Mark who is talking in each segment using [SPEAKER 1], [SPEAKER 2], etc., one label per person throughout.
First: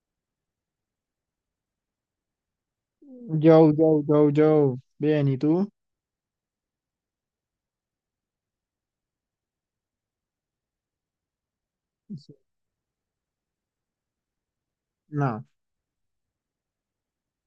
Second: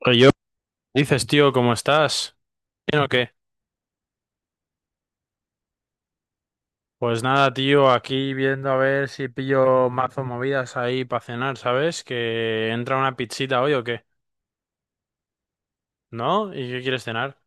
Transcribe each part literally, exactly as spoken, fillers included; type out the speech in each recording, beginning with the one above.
[SPEAKER 1] Oye, yo, dices, tío, ¿cómo estás? ¿Bien o qué?
[SPEAKER 2] Yo, yo, yo, yo. Bien, ¿y tú?
[SPEAKER 1] Pues nada, tío, aquí viendo a ver si pillo mazo movidas ahí para cenar, ¿sabes?
[SPEAKER 2] Sí.
[SPEAKER 1] Que entra una pizzita hoy o qué,
[SPEAKER 2] No,
[SPEAKER 1] ¿no? ¿Y qué quieres cenar?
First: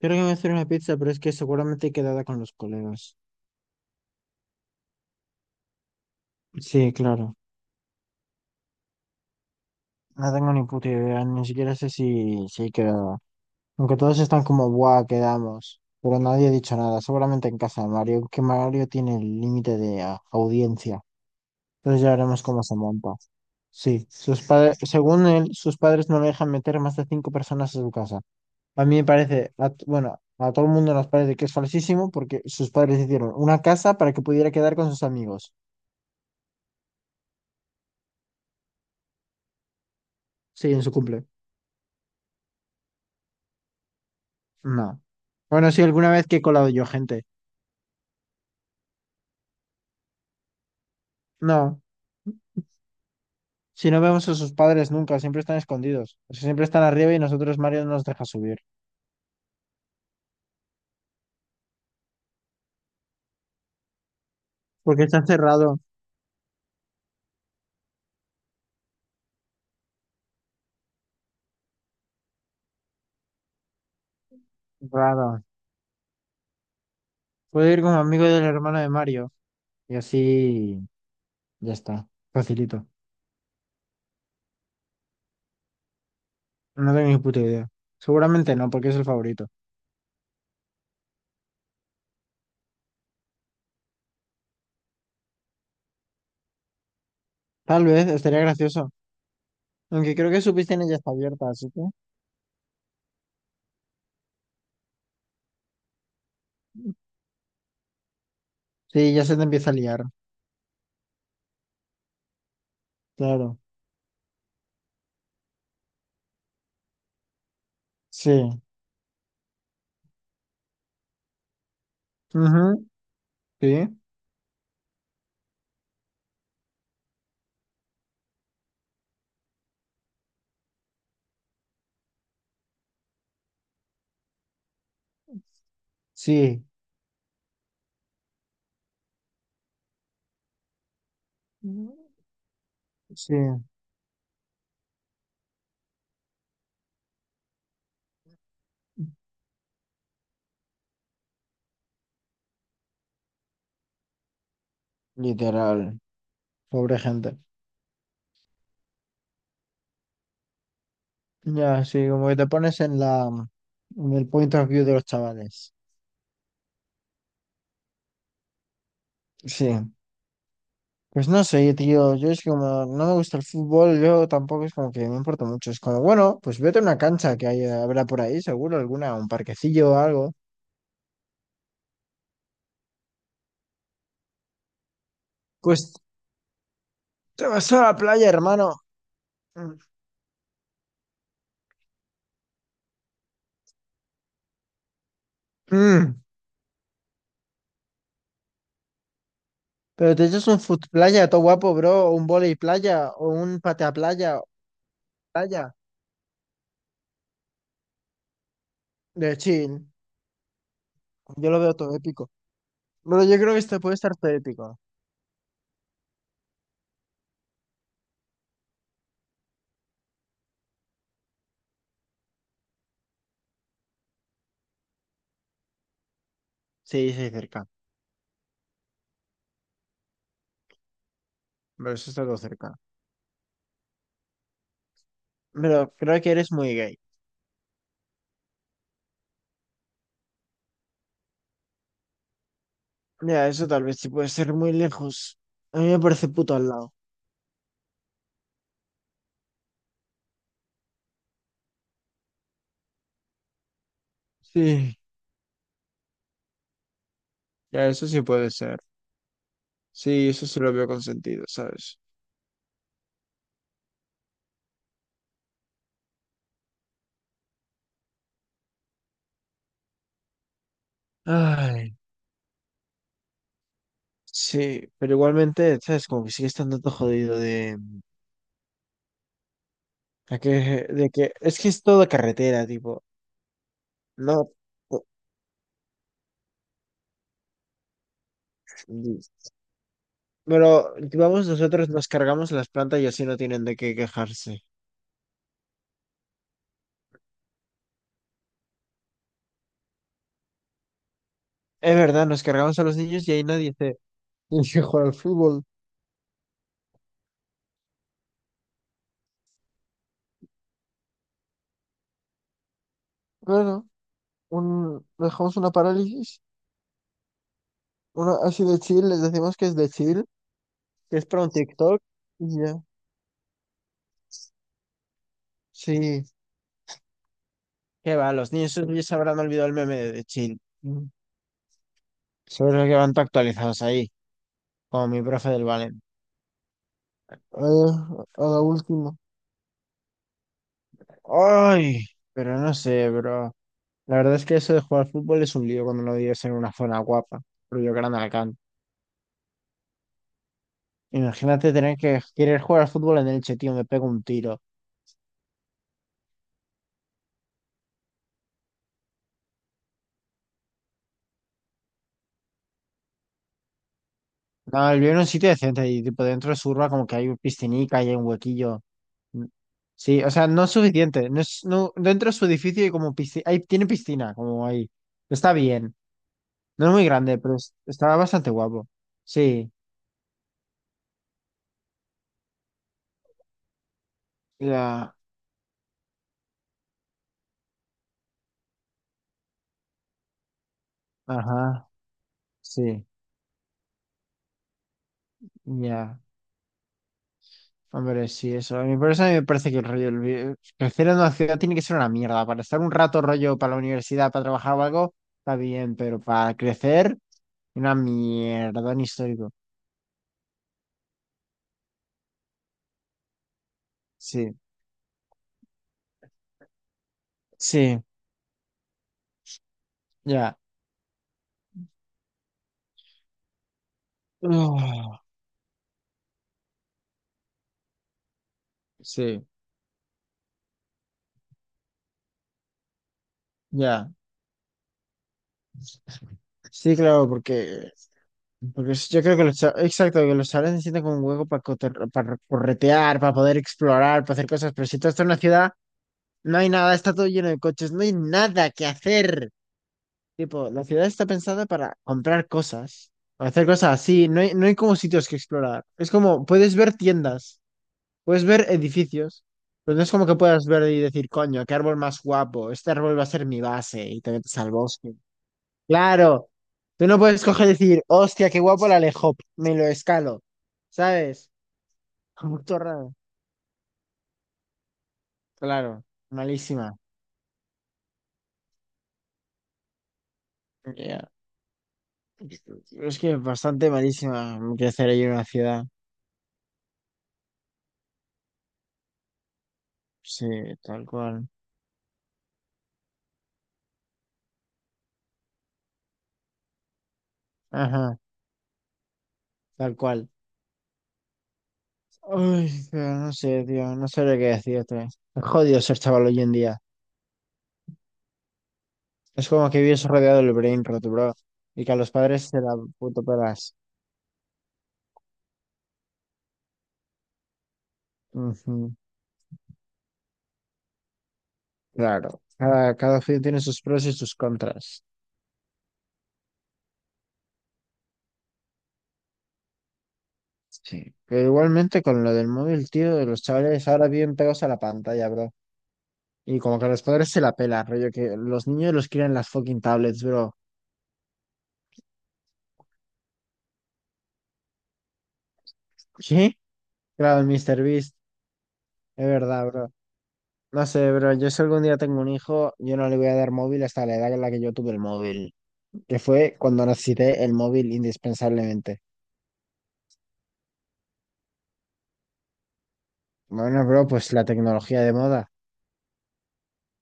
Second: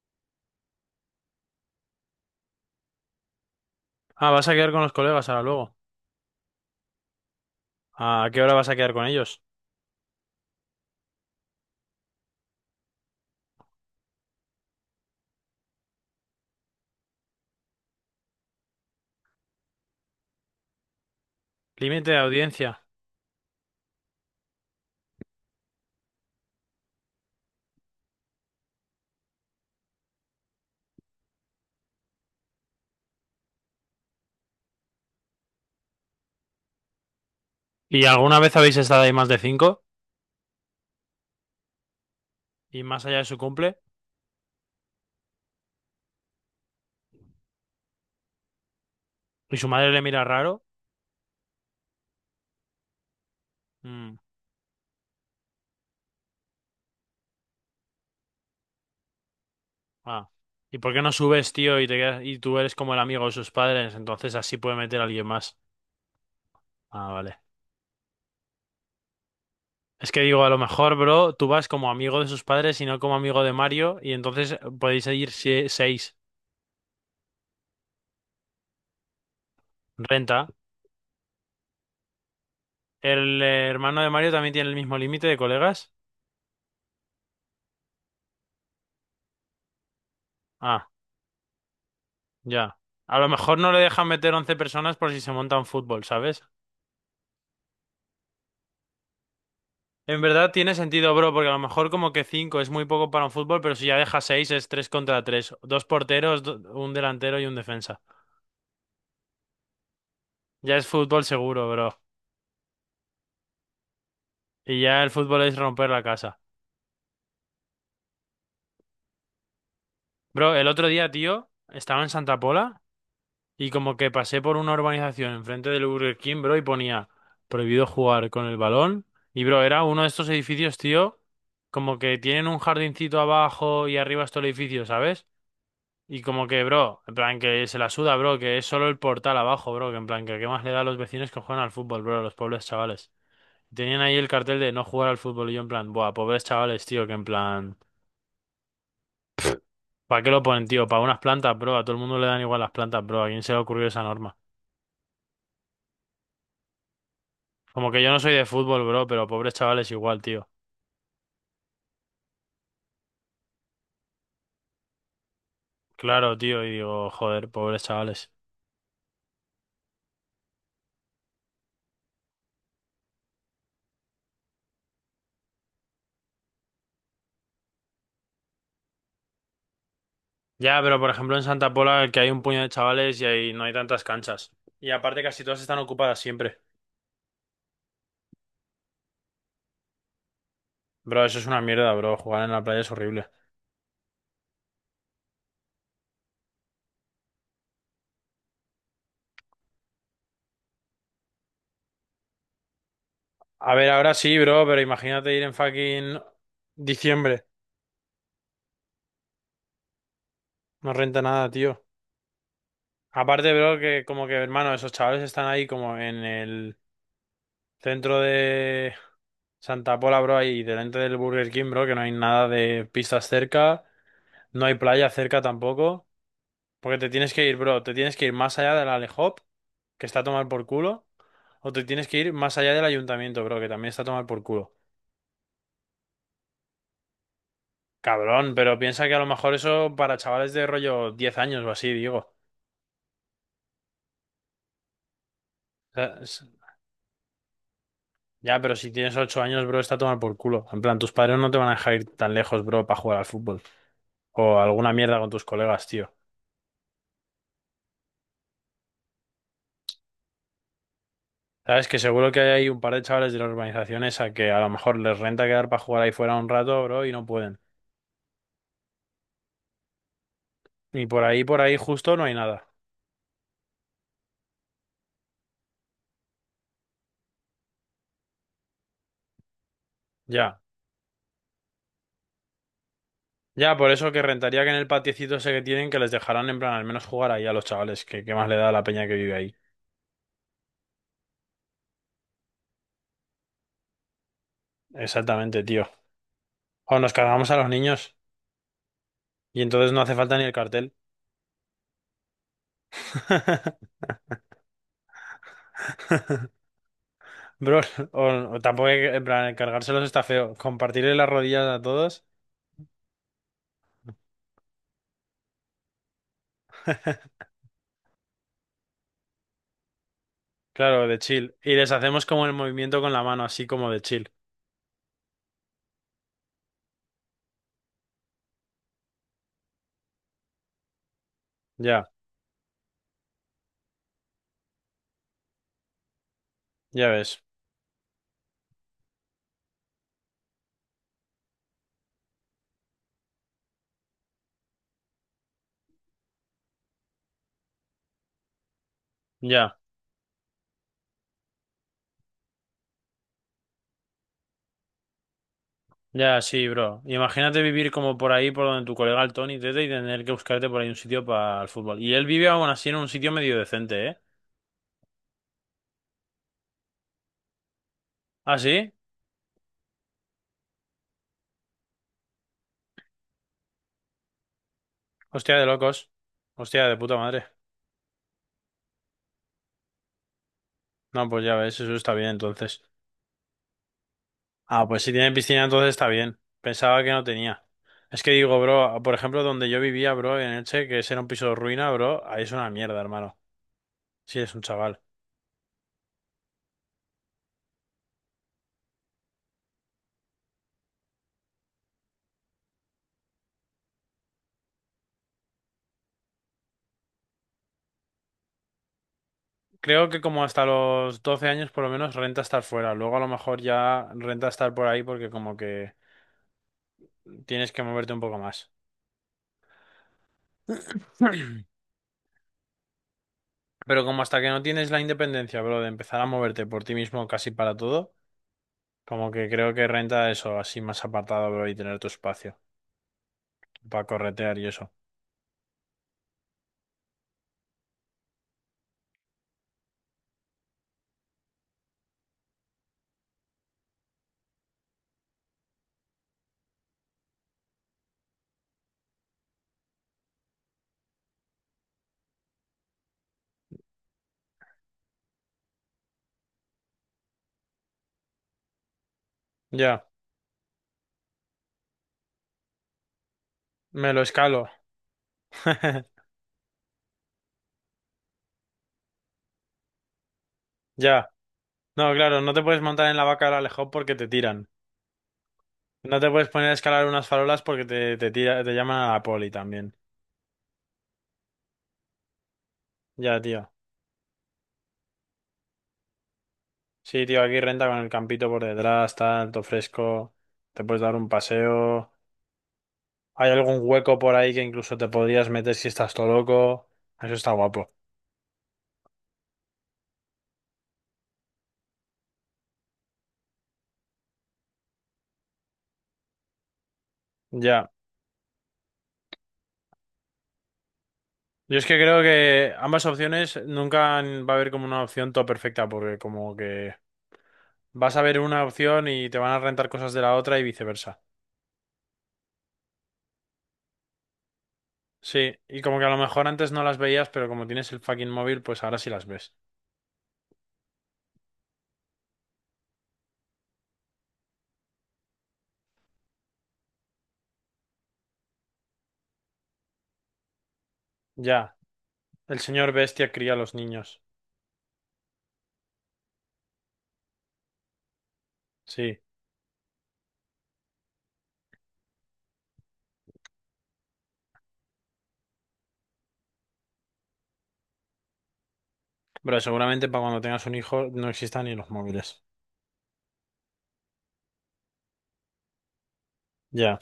[SPEAKER 2] creo que me voy a hacer una pizza, pero es que seguramente he quedado con los colegas.
[SPEAKER 1] Ah, vas a quedar con los colegas ahora luego.
[SPEAKER 2] Sí, claro.
[SPEAKER 1] ¿A qué hora vas a quedar con ellos?
[SPEAKER 2] No tengo ni puta idea, ni siquiera sé si, si he quedado. Aunque todos están como, buah, quedamos. Pero nadie ha dicho nada, seguramente en casa de Mario, que Mario tiene el límite de ah, audiencia. Entonces ya
[SPEAKER 1] Límite de
[SPEAKER 2] veremos cómo se
[SPEAKER 1] audiencia.
[SPEAKER 2] monta. Sí, sus padres, según él, sus padres no le dejan meter más de cinco personas a su casa. A mí me parece, a t- bueno, a todo el mundo nos parece que es falsísimo porque sus padres hicieron una casa para que pudiera quedar con sus amigos.
[SPEAKER 1] ¿Y alguna vez habéis estado ahí más de cinco?
[SPEAKER 2] Sí, en su cumple.
[SPEAKER 1] ¿Y más allá de su cumple?
[SPEAKER 2] No. Bueno, sí, alguna vez que he colado yo gente.
[SPEAKER 1] ¿Y su madre le mira raro?
[SPEAKER 2] No. Si no
[SPEAKER 1] Mm,
[SPEAKER 2] vemos a sus padres nunca, siempre están escondidos. O sea, siempre están arriba y nosotros Mario no nos deja subir.
[SPEAKER 1] ah. ¿Y por qué no subes, tío, y te quedas- y tú eres como el amigo de sus padres? Entonces así puede meter
[SPEAKER 2] Porque
[SPEAKER 1] a
[SPEAKER 2] está
[SPEAKER 1] alguien más.
[SPEAKER 2] cerrado.
[SPEAKER 1] Ah, vale. Es que digo, a lo mejor, bro, tú vas como amigo de sus padres y no como amigo de Mario, y entonces eh, podéis ir
[SPEAKER 2] Raro.
[SPEAKER 1] sie- seis.
[SPEAKER 2] Puedo ir como amigo del hermano de Mario. Y
[SPEAKER 1] Renta.
[SPEAKER 2] así ya está. Facilito.
[SPEAKER 1] ¿El eh, hermano de Mario también tiene el mismo límite de colegas?
[SPEAKER 2] No tengo ni puta idea. Seguramente no, porque es el favorito.
[SPEAKER 1] Ah, ya. A lo mejor no le dejan meter once personas por si se monta un fútbol, ¿sabes?
[SPEAKER 2] Tal vez estaría gracioso. Aunque
[SPEAKER 1] En
[SPEAKER 2] creo que su
[SPEAKER 1] verdad tiene
[SPEAKER 2] piscina ya está
[SPEAKER 1] sentido, bro,
[SPEAKER 2] abierta,
[SPEAKER 1] porque a lo
[SPEAKER 2] así que.
[SPEAKER 1] mejor como que cinco es muy poco para un fútbol, pero si ya deja seis es tres contra tres. Dos porteros, do- un delantero y un defensa.
[SPEAKER 2] Sí, ya se te empieza a liar.
[SPEAKER 1] Ya es fútbol seguro, bro.
[SPEAKER 2] Claro.
[SPEAKER 1] Y ya el fútbol es romper la casa.
[SPEAKER 2] Sí.
[SPEAKER 1] Bro, el otro día, tío, estaba en Santa Pola.
[SPEAKER 2] Ujú.
[SPEAKER 1] Y
[SPEAKER 2] Sí.
[SPEAKER 1] como que pasé por una urbanización enfrente del Burger King, bro, y ponía prohibido jugar con el balón. Y, bro, era uno de estos edificios, tío, como que tienen un jardincito abajo y arriba es todo el edificio, ¿sabes? Y como
[SPEAKER 2] Sí.
[SPEAKER 1] que, bro, en plan que se la suda, bro, que es solo el portal abajo, bro, que en plan que qué más le da a los vecinos que juegan al
[SPEAKER 2] Ujú.
[SPEAKER 1] fútbol, bro, a los pobres chavales.
[SPEAKER 2] Sí.
[SPEAKER 1] Tenían ahí el cartel de no jugar al fútbol y yo en plan, buah, pobres chavales, tío, que en plan, ¿para qué lo ponen, tío? Para unas plantas, bro, a todo el mundo le dan igual las plantas, bro, ¿a quién se le ocurrió esa norma?
[SPEAKER 2] Literal. Pobre gente.
[SPEAKER 1] Como que yo no soy de fútbol, bro, pero pobres chavales igual, tío.
[SPEAKER 2] Ya, sí, como que te pones en la, en el point of view de los chavales.
[SPEAKER 1] Claro, tío, y digo, joder, pobres chavales.
[SPEAKER 2] Sí. Pues no sé, tío. Yo es que como, no me gusta el fútbol, yo tampoco es como que me importa mucho. Es como, bueno, pues vete a una cancha que hay, habrá por ahí, seguro, alguna, un parquecillo o algo.
[SPEAKER 1] Ya, pero por ejemplo en Santa Pola que hay un puño de chavales y ahí no hay tantas canchas. Y aparte casi todas están
[SPEAKER 2] Pues
[SPEAKER 1] ocupadas siempre.
[SPEAKER 2] te vas a la playa, hermano.
[SPEAKER 1] Bro, eso es una mierda, bro. Jugar en la playa es horrible.
[SPEAKER 2] Mm. Pero te echas un foot playa, todo guapo, bro, o un volei playa, o un
[SPEAKER 1] A ver,
[SPEAKER 2] patea
[SPEAKER 1] ahora
[SPEAKER 2] playa,
[SPEAKER 1] sí, bro, pero imagínate ir en
[SPEAKER 2] playa,
[SPEAKER 1] fucking diciembre.
[SPEAKER 2] de chill.
[SPEAKER 1] No renta
[SPEAKER 2] Yo
[SPEAKER 1] nada,
[SPEAKER 2] lo veo
[SPEAKER 1] tío.
[SPEAKER 2] todo épico. Pero yo
[SPEAKER 1] Aparte,
[SPEAKER 2] creo que
[SPEAKER 1] bro,
[SPEAKER 2] esto puede
[SPEAKER 1] que
[SPEAKER 2] estar
[SPEAKER 1] como
[SPEAKER 2] todo
[SPEAKER 1] que, hermano,
[SPEAKER 2] épico.
[SPEAKER 1] esos chavales están ahí como en el centro de Santa Pola, bro, ahí delante del Burger King, bro, que no hay nada de pistas cerca. No hay playa cerca tampoco. Porque te
[SPEAKER 2] Sí, sí,
[SPEAKER 1] tienes que ir,
[SPEAKER 2] cerca.
[SPEAKER 1] bro. Te tienes que ir más allá del Alehop, que está a tomar por culo. O te
[SPEAKER 2] Pero
[SPEAKER 1] tienes
[SPEAKER 2] eso
[SPEAKER 1] que
[SPEAKER 2] está
[SPEAKER 1] ir
[SPEAKER 2] todo
[SPEAKER 1] más
[SPEAKER 2] cerca.
[SPEAKER 1] allá del ayuntamiento, bro, que también está a tomar por culo.
[SPEAKER 2] Pero creo que eres muy gay.
[SPEAKER 1] Cabrón, pero piensa que a lo mejor eso para chavales de rollo diez años o así, digo. O
[SPEAKER 2] Mira, eso tal vez sí puede ser muy lejos. A mí me
[SPEAKER 1] sea,
[SPEAKER 2] parece
[SPEAKER 1] es-
[SPEAKER 2] puto al lado.
[SPEAKER 1] Ya, pero si tienes ocho años, bro, está a tomar por culo. En plan, tus padres no te van a dejar ir tan lejos, bro, para jugar al fútbol. O alguna
[SPEAKER 2] Sí,
[SPEAKER 1] mierda con tus colegas, tío.
[SPEAKER 2] ya, eso sí puede ser. Sí, eso sí lo veo con sentido,
[SPEAKER 1] Sabes
[SPEAKER 2] ¿sabes?
[SPEAKER 1] que seguro que hay ahí un par de chavales de la urbanización esa que a lo mejor les renta quedar para jugar ahí fuera un rato, bro, y no pueden. Y por ahí, por ahí
[SPEAKER 2] Ay,
[SPEAKER 1] justo no hay nada.
[SPEAKER 2] sí, pero igualmente, ¿sabes? Como que sigue estando todo jodido de... De que,
[SPEAKER 1] Ya.
[SPEAKER 2] de que es que es toda carretera, tipo.
[SPEAKER 1] Ya, por eso que
[SPEAKER 2] No,
[SPEAKER 1] rentaría que en el
[SPEAKER 2] po-
[SPEAKER 1] patiecito ese que tienen que les dejarán en plan al menos jugar ahí a los chavales, que, que más le da a la peña que vive ahí.
[SPEAKER 2] pero vamos, nosotros nos cargamos las plantas y así no tienen de qué quejarse.
[SPEAKER 1] Exactamente, tío. O nos cargamos a los niños y entonces no hace falta ni el cartel.
[SPEAKER 2] Es verdad, nos cargamos a los niños y ahí nadie se elige jugar al fútbol.
[SPEAKER 1] Bro, o, o tampoco hay que- en plan cargárselos está feo. Compartirle las rodillas a todos.
[SPEAKER 2] Bueno, un, dejamos una parálisis, una así de chill, les decimos que es de chill,
[SPEAKER 1] Claro,
[SPEAKER 2] que
[SPEAKER 1] de
[SPEAKER 2] es para un
[SPEAKER 1] chill. Y les
[SPEAKER 2] TikTok
[SPEAKER 1] hacemos como el
[SPEAKER 2] y ya.
[SPEAKER 1] movimiento con la mano, así como de chill.
[SPEAKER 2] Sí, qué va, los niños esos ya se habrán olvidado el meme de, de chill. Mm.
[SPEAKER 1] Ya,
[SPEAKER 2] Seguro que van tan actualizados ahí, como mi profe del Valen.
[SPEAKER 1] ya ves.
[SPEAKER 2] Eh, a la última. Ay, pero no sé, bro. La verdad es que eso de jugar al fútbol es un lío cuando no vives en una zona guapa, rollo Gran alcán.
[SPEAKER 1] Ya.
[SPEAKER 2] Imagínate tener que querer jugar al fútbol en Elche, tío, me pego un tiro.
[SPEAKER 1] Ya, sí, bro. Imagínate vivir como por ahí, por donde tu colega el Tony Tete, y tener que buscarte por ahí un sitio para el fútbol. Y él vive aún así en un sitio medio decente, ¿eh?
[SPEAKER 2] No, yo en un sitio decente y tipo dentro de su urba como que hay un piscinica y hay un
[SPEAKER 1] ¿Ah,
[SPEAKER 2] huequillo.
[SPEAKER 1] sí?
[SPEAKER 2] Sí, o sea, no es suficiente. No es, no, dentro de su edificio hay como piscina, hay, tiene piscina, como ahí. Está
[SPEAKER 1] Hostia, de
[SPEAKER 2] bien.
[SPEAKER 1] locos. Hostia,
[SPEAKER 2] No es
[SPEAKER 1] de
[SPEAKER 2] muy
[SPEAKER 1] puta
[SPEAKER 2] grande,
[SPEAKER 1] madre.
[SPEAKER 2] pero es- está bastante guapo. Sí.
[SPEAKER 1] No, pues ya ves, eso está bien entonces. Ah, pues si
[SPEAKER 2] La...
[SPEAKER 1] tiene piscina entonces está bien. Pensaba que no tenía. Es que digo, bro, por ejemplo, donde yo vivía, bro, en Elche, que ese era un piso de
[SPEAKER 2] Ajá.
[SPEAKER 1] ruina, bro, ahí es una mierda,
[SPEAKER 2] Sí.
[SPEAKER 1] hermano. Sí, es un chaval.
[SPEAKER 2] Ya. Hombre, sí, eso. A mí por eso a mí me parece que el rollo, el vi- crecer en una ciudad tiene que ser una mierda. Para estar un rato rollo para la universidad, para trabajar o algo, está bien, pero para crecer, una mierda, un histórico.
[SPEAKER 1] Creo que como hasta los doce años por lo menos renta estar fuera. Luego a lo mejor ya renta
[SPEAKER 2] Sí,
[SPEAKER 1] estar por ahí porque como que... Tienes que
[SPEAKER 2] sí,
[SPEAKER 1] moverte un poco más.
[SPEAKER 2] ya.
[SPEAKER 1] Pero como hasta que no tienes la
[SPEAKER 2] Uf,
[SPEAKER 1] independencia, bro, de empezar a moverte por ti mismo casi para todo, como
[SPEAKER 2] sí,
[SPEAKER 1] que creo que renta eso, así más apartado, bro, y tener tu espacio para
[SPEAKER 2] ya.
[SPEAKER 1] corretear y eso.
[SPEAKER 2] Sí, claro, porque, porque es- yo creo que los, cha- exacto, que los chavales necesitan como un hueco para, para, corretear, para poder explorar, para hacer cosas, pero si tú estás en una ciudad, no hay nada, está todo lleno de coches, no hay nada que hacer. Tipo, la ciudad está pensada para comprar cosas, para hacer cosas así. No hay, no hay como sitios que explorar. Es como, puedes ver tiendas, puedes ver edificios, pero no
[SPEAKER 1] Ya,
[SPEAKER 2] es como que puedas ver y decir, coño, qué árbol más guapo, este árbol va a ser mi base
[SPEAKER 1] me
[SPEAKER 2] y
[SPEAKER 1] lo
[SPEAKER 2] te metes
[SPEAKER 1] escalo.
[SPEAKER 2] al bosque. Claro, tú no puedes coger y decir, hostia, qué guapo el alejop, me lo escalo,
[SPEAKER 1] Ya.
[SPEAKER 2] ¿sabes?
[SPEAKER 1] No, claro, no
[SPEAKER 2] Como
[SPEAKER 1] te
[SPEAKER 2] todo
[SPEAKER 1] puedes montar
[SPEAKER 2] raro.
[SPEAKER 1] en la vaca del Alejo porque te tiran.
[SPEAKER 2] Claro,
[SPEAKER 1] No te puedes poner a
[SPEAKER 2] malísima.
[SPEAKER 1] escalar unas farolas porque te, te tira, te llaman a la poli también.
[SPEAKER 2] Ya. Es que
[SPEAKER 1] Ya,
[SPEAKER 2] es
[SPEAKER 1] tío.
[SPEAKER 2] bastante malísima crecer ahí en una ciudad.
[SPEAKER 1] Sí, tío, aquí renta con el campito por detrás, tal, todo fresco.
[SPEAKER 2] Sí,
[SPEAKER 1] Te puedes
[SPEAKER 2] tal
[SPEAKER 1] dar un
[SPEAKER 2] cual.
[SPEAKER 1] paseo. Hay algún hueco por ahí que incluso te podrías meter si estás todo loco. Eso está guapo.
[SPEAKER 2] Ajá. Tal cual. Uy, pero no sé, tío, no sabría qué decirte. Es jodido ser chaval hoy en día.
[SPEAKER 1] Ya.
[SPEAKER 2] Es como que vives rodeado del brain rot, bro.
[SPEAKER 1] Yo
[SPEAKER 2] Y
[SPEAKER 1] es
[SPEAKER 2] que
[SPEAKER 1] que
[SPEAKER 2] a los
[SPEAKER 1] creo
[SPEAKER 2] padres se la
[SPEAKER 1] que ambas
[SPEAKER 2] puto
[SPEAKER 1] opciones
[SPEAKER 2] pelas.
[SPEAKER 1] nunca va a haber como una opción todo perfecta, porque como que vas a ver una
[SPEAKER 2] Ujú.
[SPEAKER 1] opción y te van a rentar cosas de la otra y viceversa.
[SPEAKER 2] Claro. Cada, cada opción tiene sus pros y sus contras.
[SPEAKER 1] Sí, y como que a lo mejor antes no las veías, pero como tienes el fucking móvil, pues ahora sí las ves.
[SPEAKER 2] Sí. Pero igualmente con lo del móvil, tío, los chavales ahora viven pegados a la pantalla, bro. Y como que a los padres se la pela, rollo, que los niños los crían en las fucking tablets, bro.
[SPEAKER 1] Ya. El señor bestia cría a los niños.
[SPEAKER 2] ¿Sí? Claro, el míster Beast.
[SPEAKER 1] Sí.
[SPEAKER 2] Es verdad, bro. No sé, pero yo si algún día tengo un hijo, yo no le voy a dar móvil hasta la edad en la que yo tuve el móvil, que fue cuando necesité el móvil indispensablemente.
[SPEAKER 1] Pero seguramente para cuando tengas un hijo no existan ni los móviles.
[SPEAKER 2] Bueno, bro, pues la tecnología de moda.
[SPEAKER 1] Ya.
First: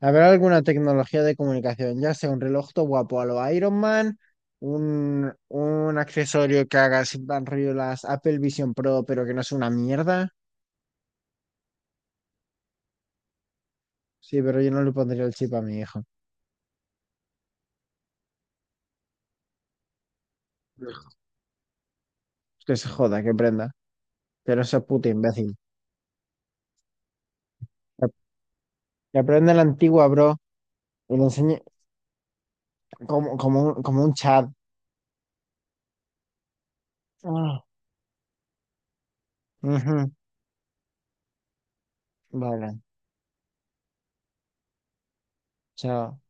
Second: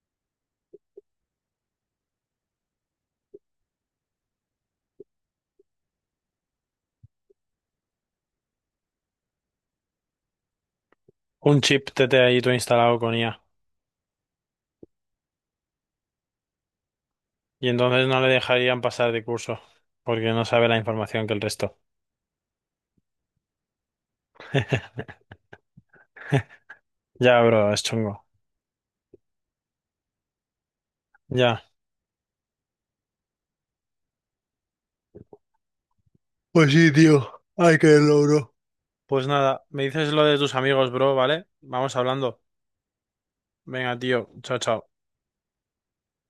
[SPEAKER 2] ¿Habrá alguna tecnología de comunicación? Ya sea un reloj todo guapo a lo Iron Man, un, un accesorio que haga así, en rollo las Apple Vision Pro, pero que no sea una mierda.
[SPEAKER 1] Un chip T T ahí tú instalado con i a.
[SPEAKER 2] Sí, pero yo no le pondría el chip a mi hijo.
[SPEAKER 1] Y entonces no le dejarían pasar de curso, porque no sabe la información que el resto.
[SPEAKER 2] Que se joda, que prenda. Pero ese puto imbécil.
[SPEAKER 1] Ya, bro, es
[SPEAKER 2] Que
[SPEAKER 1] chungo.
[SPEAKER 2] que aprenda la antigua, bro. Y le enseñe
[SPEAKER 1] Ya.
[SPEAKER 2] como, como, un- como un chat.
[SPEAKER 1] Pues sí, tío.
[SPEAKER 2] Ah,
[SPEAKER 1] Ay, bro. Pues nada, me dices
[SPEAKER 2] ujú.
[SPEAKER 1] lo de tus amigos, bro, ¿vale? Vamos hablando.
[SPEAKER 2] Vale,
[SPEAKER 1] Venga, tío. Chao, chao.
[SPEAKER 2] chao.